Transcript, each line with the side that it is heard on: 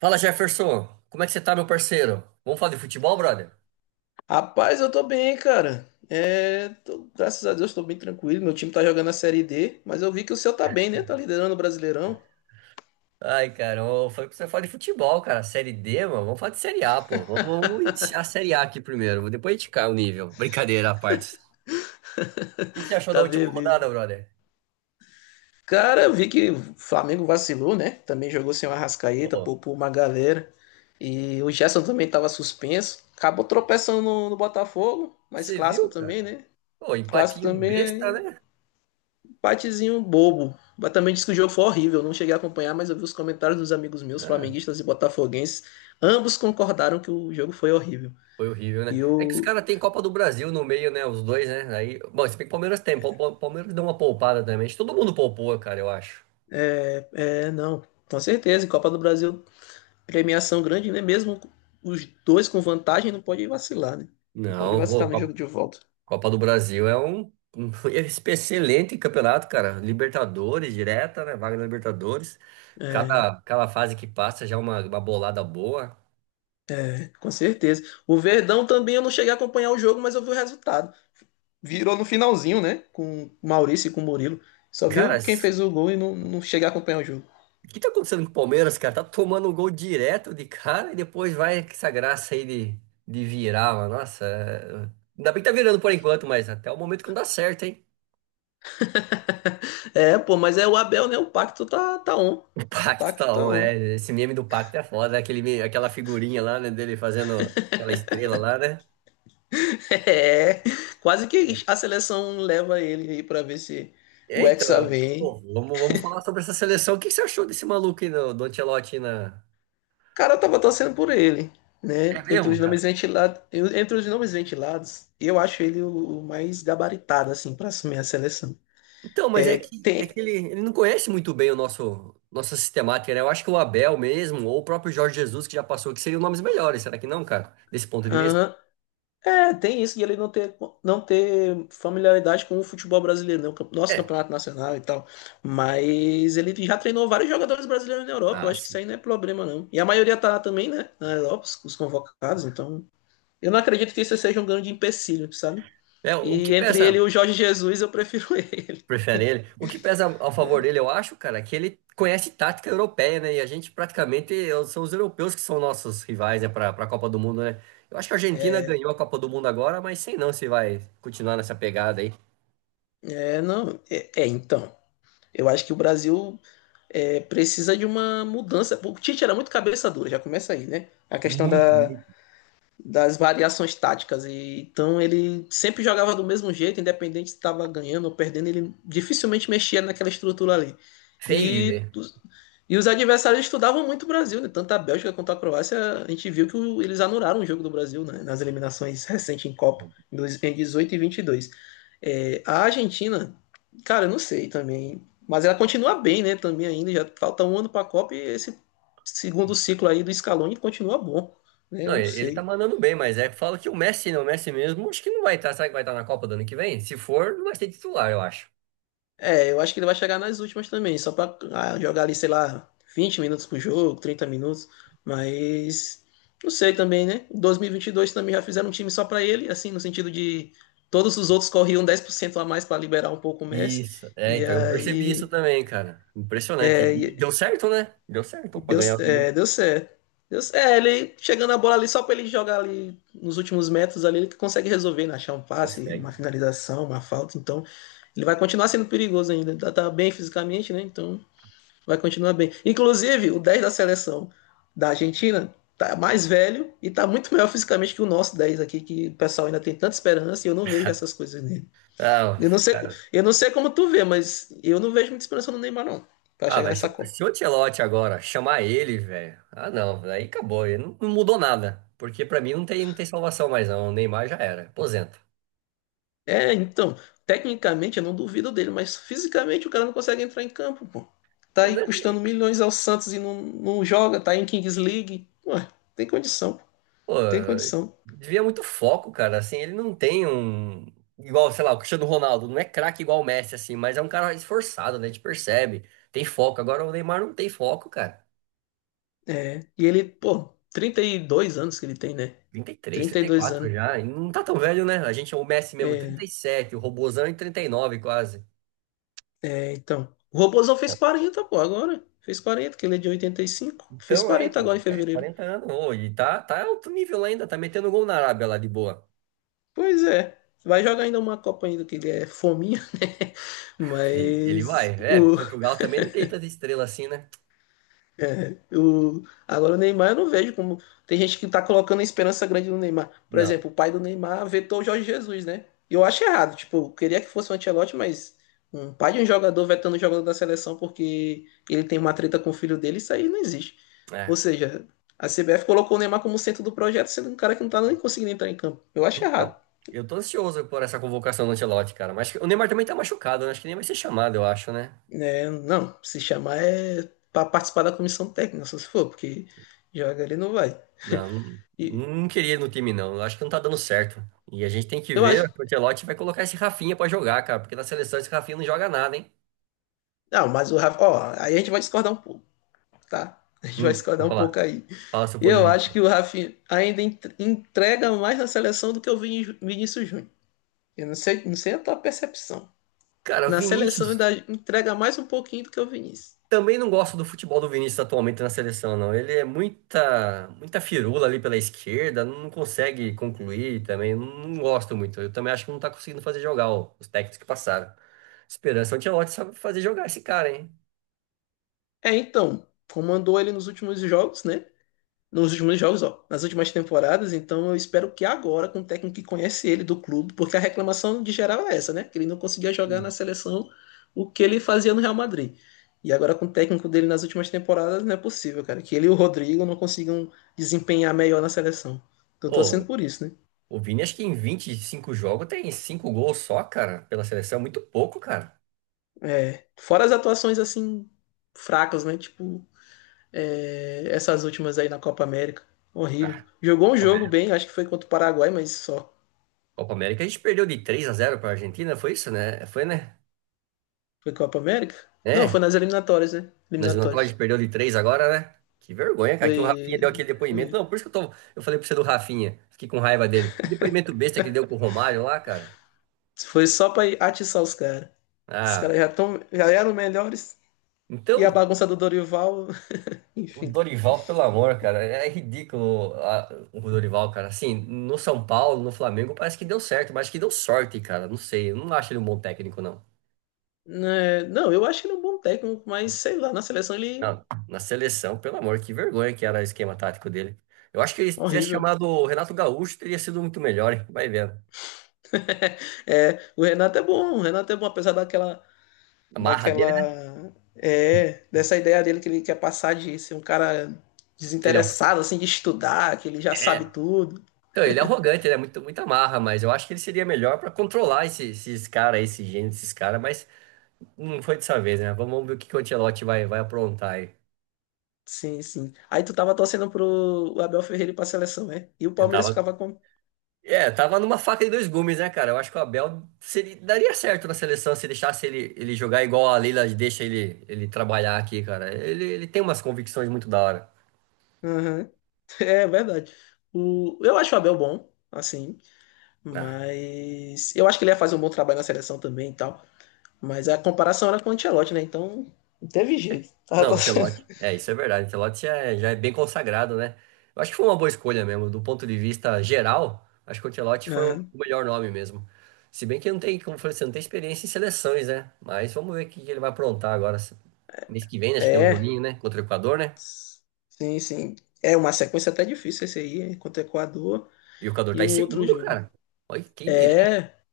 right: Fala Jefferson, como é que você tá, meu parceiro? Vamos falar de futebol, brother?
left: Rapaz, eu tô bem, cara. É, graças a Deus tô bem tranquilo. Meu time tá jogando a Série D, mas eu vi que o seu tá bem, né? Tá liderando o Brasileirão.
right: Ai, cara, eu falei pra você falar de futebol, cara. Série D, mano, vamos falar de Série A, pô. Vamos iniciar a Série A aqui primeiro, depois a gente cai o nível. Brincadeira à parte. O que que você achou da
left: Tá
right: última
left: beleza.
right: rodada, brother?
left: Cara, eu vi que o Flamengo vacilou, né? Também jogou sem o Arrascaeta,
right: Ô,
left: poupou uma galera. E o Gerson também tava suspenso. Acabou tropeçando no Botafogo, mas
right: você
left: clássico
right: viu, cara?
left: também, né?
right: Pô,
left: Clássico
right: empatinho
left: também
right: besta,
left: é
right: né?
left: empatezinho bobo. Mas também disse que o jogo foi horrível. Não cheguei a acompanhar, mas eu vi os comentários dos amigos meus,
right: Ah,
left: flamenguistas e botafoguenses. Ambos concordaram que o jogo foi horrível.
right: foi horrível,
left: E
right: né? É que os
left: eu.
right: caras têm Copa do Brasil no meio, né? Os dois, né? Aí, bom, se bem que o Palmeiras tem, o Palmeiras deu uma poupada também. Acho que todo mundo poupou, cara, eu acho.
left: É, não. Com certeza. E Copa do Brasil, premiação grande, né? Mesmo os dois com vantagem, não pode vacilar, né? Não pode
right: Não,
left: vacilar
right: ô,
left: no jogo de volta.
right: Copa do Brasil é um excelente campeonato, cara. Libertadores direta, né? Vaga na Libertadores.
left: É,
right: Cada fase que passa já é uma bolada boa.
left: é, com certeza. O Verdão também eu não cheguei a acompanhar o jogo, mas eu vi o resultado. Virou no finalzinho, né? Com o Maurício e com o Murilo. Só
right: Cara,
left: viu quem fez o gol e não cheguei a acompanhar o jogo.
right: o que tá acontecendo com o Palmeiras, cara? Tá tomando um gol direto de cara e depois vai com essa graça aí de virar, mano. Nossa, ainda bem que tá virando por enquanto, mas até o momento que não dá certo, hein?
left: É, pô, mas é o Abel, né? O pacto tá on. O
right: O Pacto
left: pacto
right: tá
left: tá
right: on,
left: on.
right: é. Esse meme do Pacto é foda, né? Aquela figurinha lá, né, dele fazendo aquela estrela lá, né?
left: É, quase que a seleção leva ele aí pra ver se
right: É,
left: o
right: então,
left: Hexa vem.
right: pô, vamos falar sobre essa seleção. O que que você achou desse maluco aí, do Ancelotti na...
left: O cara tava torcendo por ele, né?
right: É
left: Entre
right: mesmo,
left: os
right: cara?
left: nomes ventilados, entre os nomes ventilados, eu acho ele o mais gabaritado, assim, para assumir a seleção.
right: Então, mas é
left: É,
right: que, é que
left: tem.
right: ele não conhece muito bem o nossa sistemática, né? Eu acho que o Abel mesmo, ou o próprio Jorge Jesus, que já passou, que seriam nomes melhores, será que não, cara? Desse ponto de vista?
left: Aham. É, tem isso de ele não ter familiaridade com o futebol brasileiro, né? Nosso
right: É.
left: campeonato nacional e tal. Mas ele já treinou vários jogadores brasileiros na Europa. Eu
right: Ah,
left: acho que isso
right: sim.
left: aí não é problema, não. E a maioria tá lá também, né? Na Europa, os convocados. Então, eu não acredito que isso seja um grande empecilho, sabe?
right: É, o que
left: E entre ele e
right: peça.
left: o Jorge Jesus, eu prefiro ele.
right: Prefere ele. O que pesa ao favor dele, eu acho, cara, é que ele conhece tática europeia, né? E a gente praticamente são os europeus que são nossos rivais, né, para a Copa do Mundo, né? Eu acho que a Argentina ganhou a Copa do Mundo agora, mas sei não se vai continuar nessa pegada aí.
left: É, não. É, então. Eu acho que o Brasil precisa de uma mudança. O Tite era muito cabeça dura, já começa aí, né? A questão
right: Muito,
left: da
right: muito.
left: das variações táticas. E então ele sempre jogava do mesmo jeito, independente se estava ganhando ou perdendo, ele dificilmente mexia naquela estrutura ali.
right: Feio de
left: E,
right: ver.
left: e os adversários estudavam muito o Brasil, né? Tanto a Bélgica quanto a Croácia, a gente viu que eles anularam o jogo do Brasil, né, nas eliminações recentes em Copa, em 18 e 22. É, a Argentina, cara, eu não sei também, mas ela continua bem, né? Também ainda, já falta um ano para a Copa e esse segundo ciclo aí do Scaloni continua bom, né? Eu
right: Não,
left: não
right: ele tá
left: sei.
right: mandando bem, mas é que fala que o Messi, não, o Messi mesmo, acho que não vai estar. Será que vai estar na Copa do ano que vem? Se for, não vai ser titular, eu acho.
left: É, eu acho que ele vai chegar nas últimas também, só pra jogar ali, sei lá, 20 minutos por jogo, 30 minutos. Mas não sei também, né? Em 2022 também já fizeram um time só pra ele, assim, no sentido de todos os outros corriam 10% a mais pra liberar um pouco o Messi.
right: Isso. É,
left: E
right: então eu percebi isso
left: aí
right: também, cara. Impressionante. E deu certo, né? Deu certo pra
left: deu,
right: ganhar.
left: é, deu certo. Deu, é, ele chegando a bola ali só pra ele jogar ali nos últimos metros ali, ele consegue resolver, né? Achar um passe, uma
right: Consegue.
left: finalização, uma falta. Então ele vai continuar sendo perigoso ainda. Tá bem fisicamente, né? Então vai continuar bem. Inclusive, o 10 da seleção da Argentina tá mais velho e tá muito melhor fisicamente que o nosso 10 aqui, que o pessoal ainda tem tanta esperança e eu não vejo essas coisas nele.
right: Ah,
left: Eu não sei,
right: cara.
left: eu não sei como tu vê, mas eu não vejo muita esperança no Neymar, não, pra
right: Ah,
left: chegar
right: velho, se
left: nessa
right: o
left: Copa.
right: se o Ancelotti agora chamar ele, velho. Ah, não, aí acabou. Ele Não, não mudou nada. Porque pra mim não tem, não tem salvação mais, não. O Neymar já era. Aposenta.
left: É, então, tecnicamente eu não duvido dele, mas fisicamente o cara não consegue entrar em campo, pô. Tá aí
right: Né?
left: custando milhões ao Santos e não joga, tá aí em Kings League. Ué, tem condição, pô.
right: Pô,
left: Tem condição.
right: devia muito foco, cara. Assim, ele não tem um. Igual, sei lá, o Cristiano Ronaldo. Não é craque igual o Messi, assim, mas é um cara esforçado, né? A gente percebe. Tem foco. Agora o Neymar não tem foco, cara.
left: É, e ele, pô, 32 anos que ele tem, né?
right: Trinta e
left: trinta e dois
right: 34
left: anos.
right: já. E não tá tão velho, né? A gente é o Messi mesmo,
left: É,
right: 37. O Robozão em 39 quase.
left: é, então. O Robozão fez 40, pô, agora. Fez 40, que ele é de 85. Fez
right: Então,
left: 40 agora em
right: é
left: fevereiro.
right: 40 anos hoje, tá alto nível lá ainda, tá metendo gol na Arábia lá de boa.
left: Pois é. Vai jogar ainda uma Copa ainda, que ele é fominha, né?
right: Ele vai,
left: Mas o,
right: Portugal também não tem tanta estrela assim, né?
left: Agora o Neymar eu não vejo como. Tem gente que tá colocando esperança grande no Neymar. Por
right: Não,
left: exemplo, o pai do Neymar vetou o Jorge Jesus, né? E eu acho errado. Tipo, eu queria que fosse o Ancelotti, mas um pai de um jogador vetando o jogador da seleção porque ele tem uma treta com o filho dele, isso aí não existe. Ou
right: é,
left: seja, a CBF colocou o Neymar como centro do projeto, sendo um cara que não tá nem conseguindo entrar em campo. Eu acho
right: então,
left: errado.
right: eu tô ansioso por essa convocação do Ancelotti, cara, mas o Neymar também tá machucado, né? Acho que nem vai ser chamado, eu acho, né?
left: É, não, se chamar é para participar da comissão técnica, só se for, porque joga ele não vai.
right: Não, não,
left: E
right: não queria ir no time, não, eu acho que não tá dando certo. E a gente tem que
left: eu
right: ver,
left: acho.
right: o Ancelotti vai colocar esse Rafinha pra jogar, cara, porque na seleção esse Rafinha não joga nada, hein?
left: Não, mas o Rafa. Ó, aí a gente vai discordar um pouco, tá? A gente vai
right: Vou
left: discordar um pouco
right: falar,
left: aí.
right: fala seu ponto de
left: Eu acho que o
right: vista.
left: Rafinha ainda entrega mais na seleção do que o Vinícius Júnior. Eu não sei, não sei a tua percepção.
right: Cara,
left: Na seleção
right: Vinícius
left: ainda entrega mais um pouquinho do que o Vinícius.
right: Também não gosto do futebol do Vinícius atualmente na seleção, não. Ele é muita, muita firula ali pela esquerda, não consegue concluir também. Não gosto muito. Eu também acho que não tá conseguindo fazer jogar, ó, os técnicos que passaram. Esperança Ancelotti sabe fazer jogar esse cara, hein?
left: É, então, comandou ele nos últimos jogos, né? nos últimos jogos, ó, nas últimas temporadas, então eu espero que agora, com o técnico que conhece ele do clube, porque a reclamação de geral é essa, né? Que ele não conseguia jogar
right: Hum.
left: na seleção o que ele fazia no Real Madrid. E agora com o técnico dele nas últimas temporadas, não é possível, cara, que ele e o Rodrigo não consigam desempenhar melhor na seleção. Então, eu tô torcendo
right: Ô,
left: por isso, né?
right: o Vini acho que em 25 jogos tem 5 gols só, cara, pela seleção. É muito pouco, cara.
left: É, fora as atuações assim fracas, né? Tipo, essas últimas aí na Copa América. Horrível.
right: Ah,
left: Jogou um
right: Copa
left: jogo
right: América.
left: bem, acho que foi contra o Paraguai, mas só.
right: Copa América a gente perdeu de três a 0 pra Argentina, foi isso, né? Foi, né?
left: Foi Copa América? Não, foi
right: É.
left: nas eliminatórias, né?
right: Mas não pode,
left: Eliminatórias.
right: perdeu de três agora, né? Que vergonha, cara,
left: Foi,
right: que o Rafinha deu aquele depoimento. Não, por isso que eu tô, eu falei pra você do Rafinha. Fiquei com raiva dele. Que depoimento besta que ele deu com o Romário lá, cara.
left: foi só pra atiçar os caras. Os caras
right: Ah,
left: já eram melhores. E a
right: então,
left: bagunça do Dorival,
right: o
left: enfim.
right: Dorival, pelo amor, cara, é ridículo, o Dorival, cara. Assim, no São Paulo, no Flamengo, parece que deu certo, mas acho que deu sorte, cara. Não sei, eu não acho ele um bom técnico, não.
left: É, não, eu acho ele é um bom técnico, mas sei lá, na seleção ele
right: Não, na seleção, pelo amor, que vergonha que era o esquema tático dele. Eu acho que ele, se
left: é
right: tivesse
left: horrível.
right: chamado o Renato Gaúcho, teria sido muito melhor, hein? Vai vendo.
left: É, o Renato é bom, apesar daquela,
right: A marra dele, né?
left: daquela, é, dessa ideia dele que ele quer passar de ser um cara
right: Que ele é um
left: desinteressado, assim, de estudar, que ele já sabe
right: É.
left: tudo.
right: Então, ele é arrogante, ele é muito, muito amarra, mas eu acho que ele seria melhor pra controlar esses caras, esses gênios, esses caras, mas não foi dessa vez, né? Vamos ver o que que o Ancelotti vai aprontar aí.
left: Sim, sim. Aí tu tava torcendo pro Abel Ferreira ir pra seleção, né? E o
right: Eu
left: Palmeiras
right: tava.
left: ficava com.
right: É, tava numa faca de dois gumes, né, cara? Eu acho que o Abel seria, daria certo na seleção se deixasse ele jogar igual a Leila deixa ele trabalhar aqui, cara. Ele tem umas convicções muito da hora.
left: Aham. É verdade. Eu acho o Abel bom, assim,
right: Ah,
left: mas eu acho que ele ia fazer um bom trabalho na seleção também e tal. Mas a comparação era com o Ancelotti, né? Então não teve jeito. Tava
right: não,
left: torcendo.
right: Ancelotti. É, isso é verdade. Ancelotti já é bem consagrado, né? Eu acho que foi uma boa escolha mesmo. Do ponto de vista geral, acho que o Ancelotti foi o
left: Aham.
right: melhor nome mesmo. Se bem que não tem, como eu falei, você não tem experiência em seleções, né? Mas vamos ver o que que ele vai aprontar agora. Mês que vem, né? Acho que tem um
left: É.
right: joguinho, né? Contra o Equador, né?
left: Sim, sim. É uma sequência até difícil, esse aí, hein, contra o Equador
right: E o Equador tá
left: e
right: em
left: um outro
right: segundo,
left: jogo.
right: cara. Olha, quem diria?
left: É.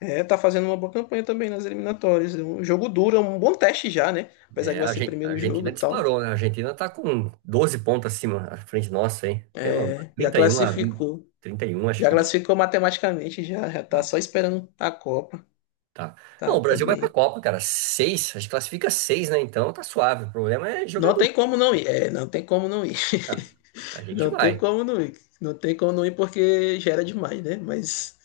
left: É, tá fazendo uma boa campanha também nas eliminatórias. É um jogo duro, é um bom teste já, né? Apesar que
right: É,
left: vai ser
right: A
left: primeiro jogo
right: Argentina
left: e tal.
right: disparou, né? A Argentina tá com 12 pontos acima à frente nossa, hein? Pelo amor.
left: É, já
right: 31 a 20,
left: classificou.
right: 31, acho
left: Já
right: que.
left: classificou matematicamente, já tá só esperando a Copa.
right: Tá. Não,
left: Tá,
right: o
left: tá
right: Brasil vai pra
left: bem.
right: Copa, cara. Seis, a gente classifica seis, né? Então tá suave. O problema é jogar
left: Não
right: bonito.
left: tem como não ir. É, não tem como não ir.
right: Cara. A gente
left: Não tem
right: vai.
left: como não ir. Não tem como não ir porque gera demais, né? Mas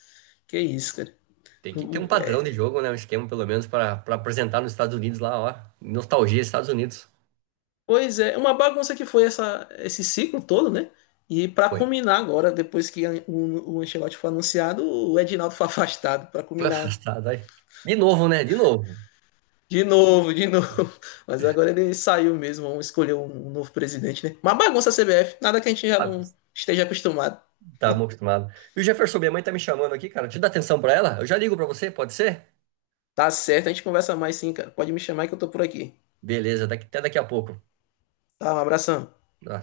left: que isso, cara.
right: Tem que ter um padrão de jogo, né? Um esquema, pelo menos, para apresentar nos Estados Unidos lá, ó. Nostalgia, dos Estados Unidos.
left: Pois é, uma bagunça que foi essa, esse ciclo todo, né? E para
right: Foi.
left: culminar agora, depois o Ancelotti foi anunciado, o Edinaldo foi afastado para
right: Foi
left: culminar
right: afastado aí. De novo, né? De novo.
left: de novo, de novo. Mas agora ele saiu mesmo, vamos escolher um novo presidente, né? Uma bagunça a CBF, nada que a gente já
right: Ah,
left: não esteja acostumado.
right: tá mal acostumado. E o Jefferson, minha mãe tá me chamando aqui, cara. Deixa eu dar atenção pra ela. Eu já ligo pra você, pode ser?
left: Tá certo, a gente conversa mais sim, cara. Pode me chamar que eu tô por aqui.
right: Beleza, até daqui a pouco.
left: Tá, um abração.
right: Tá.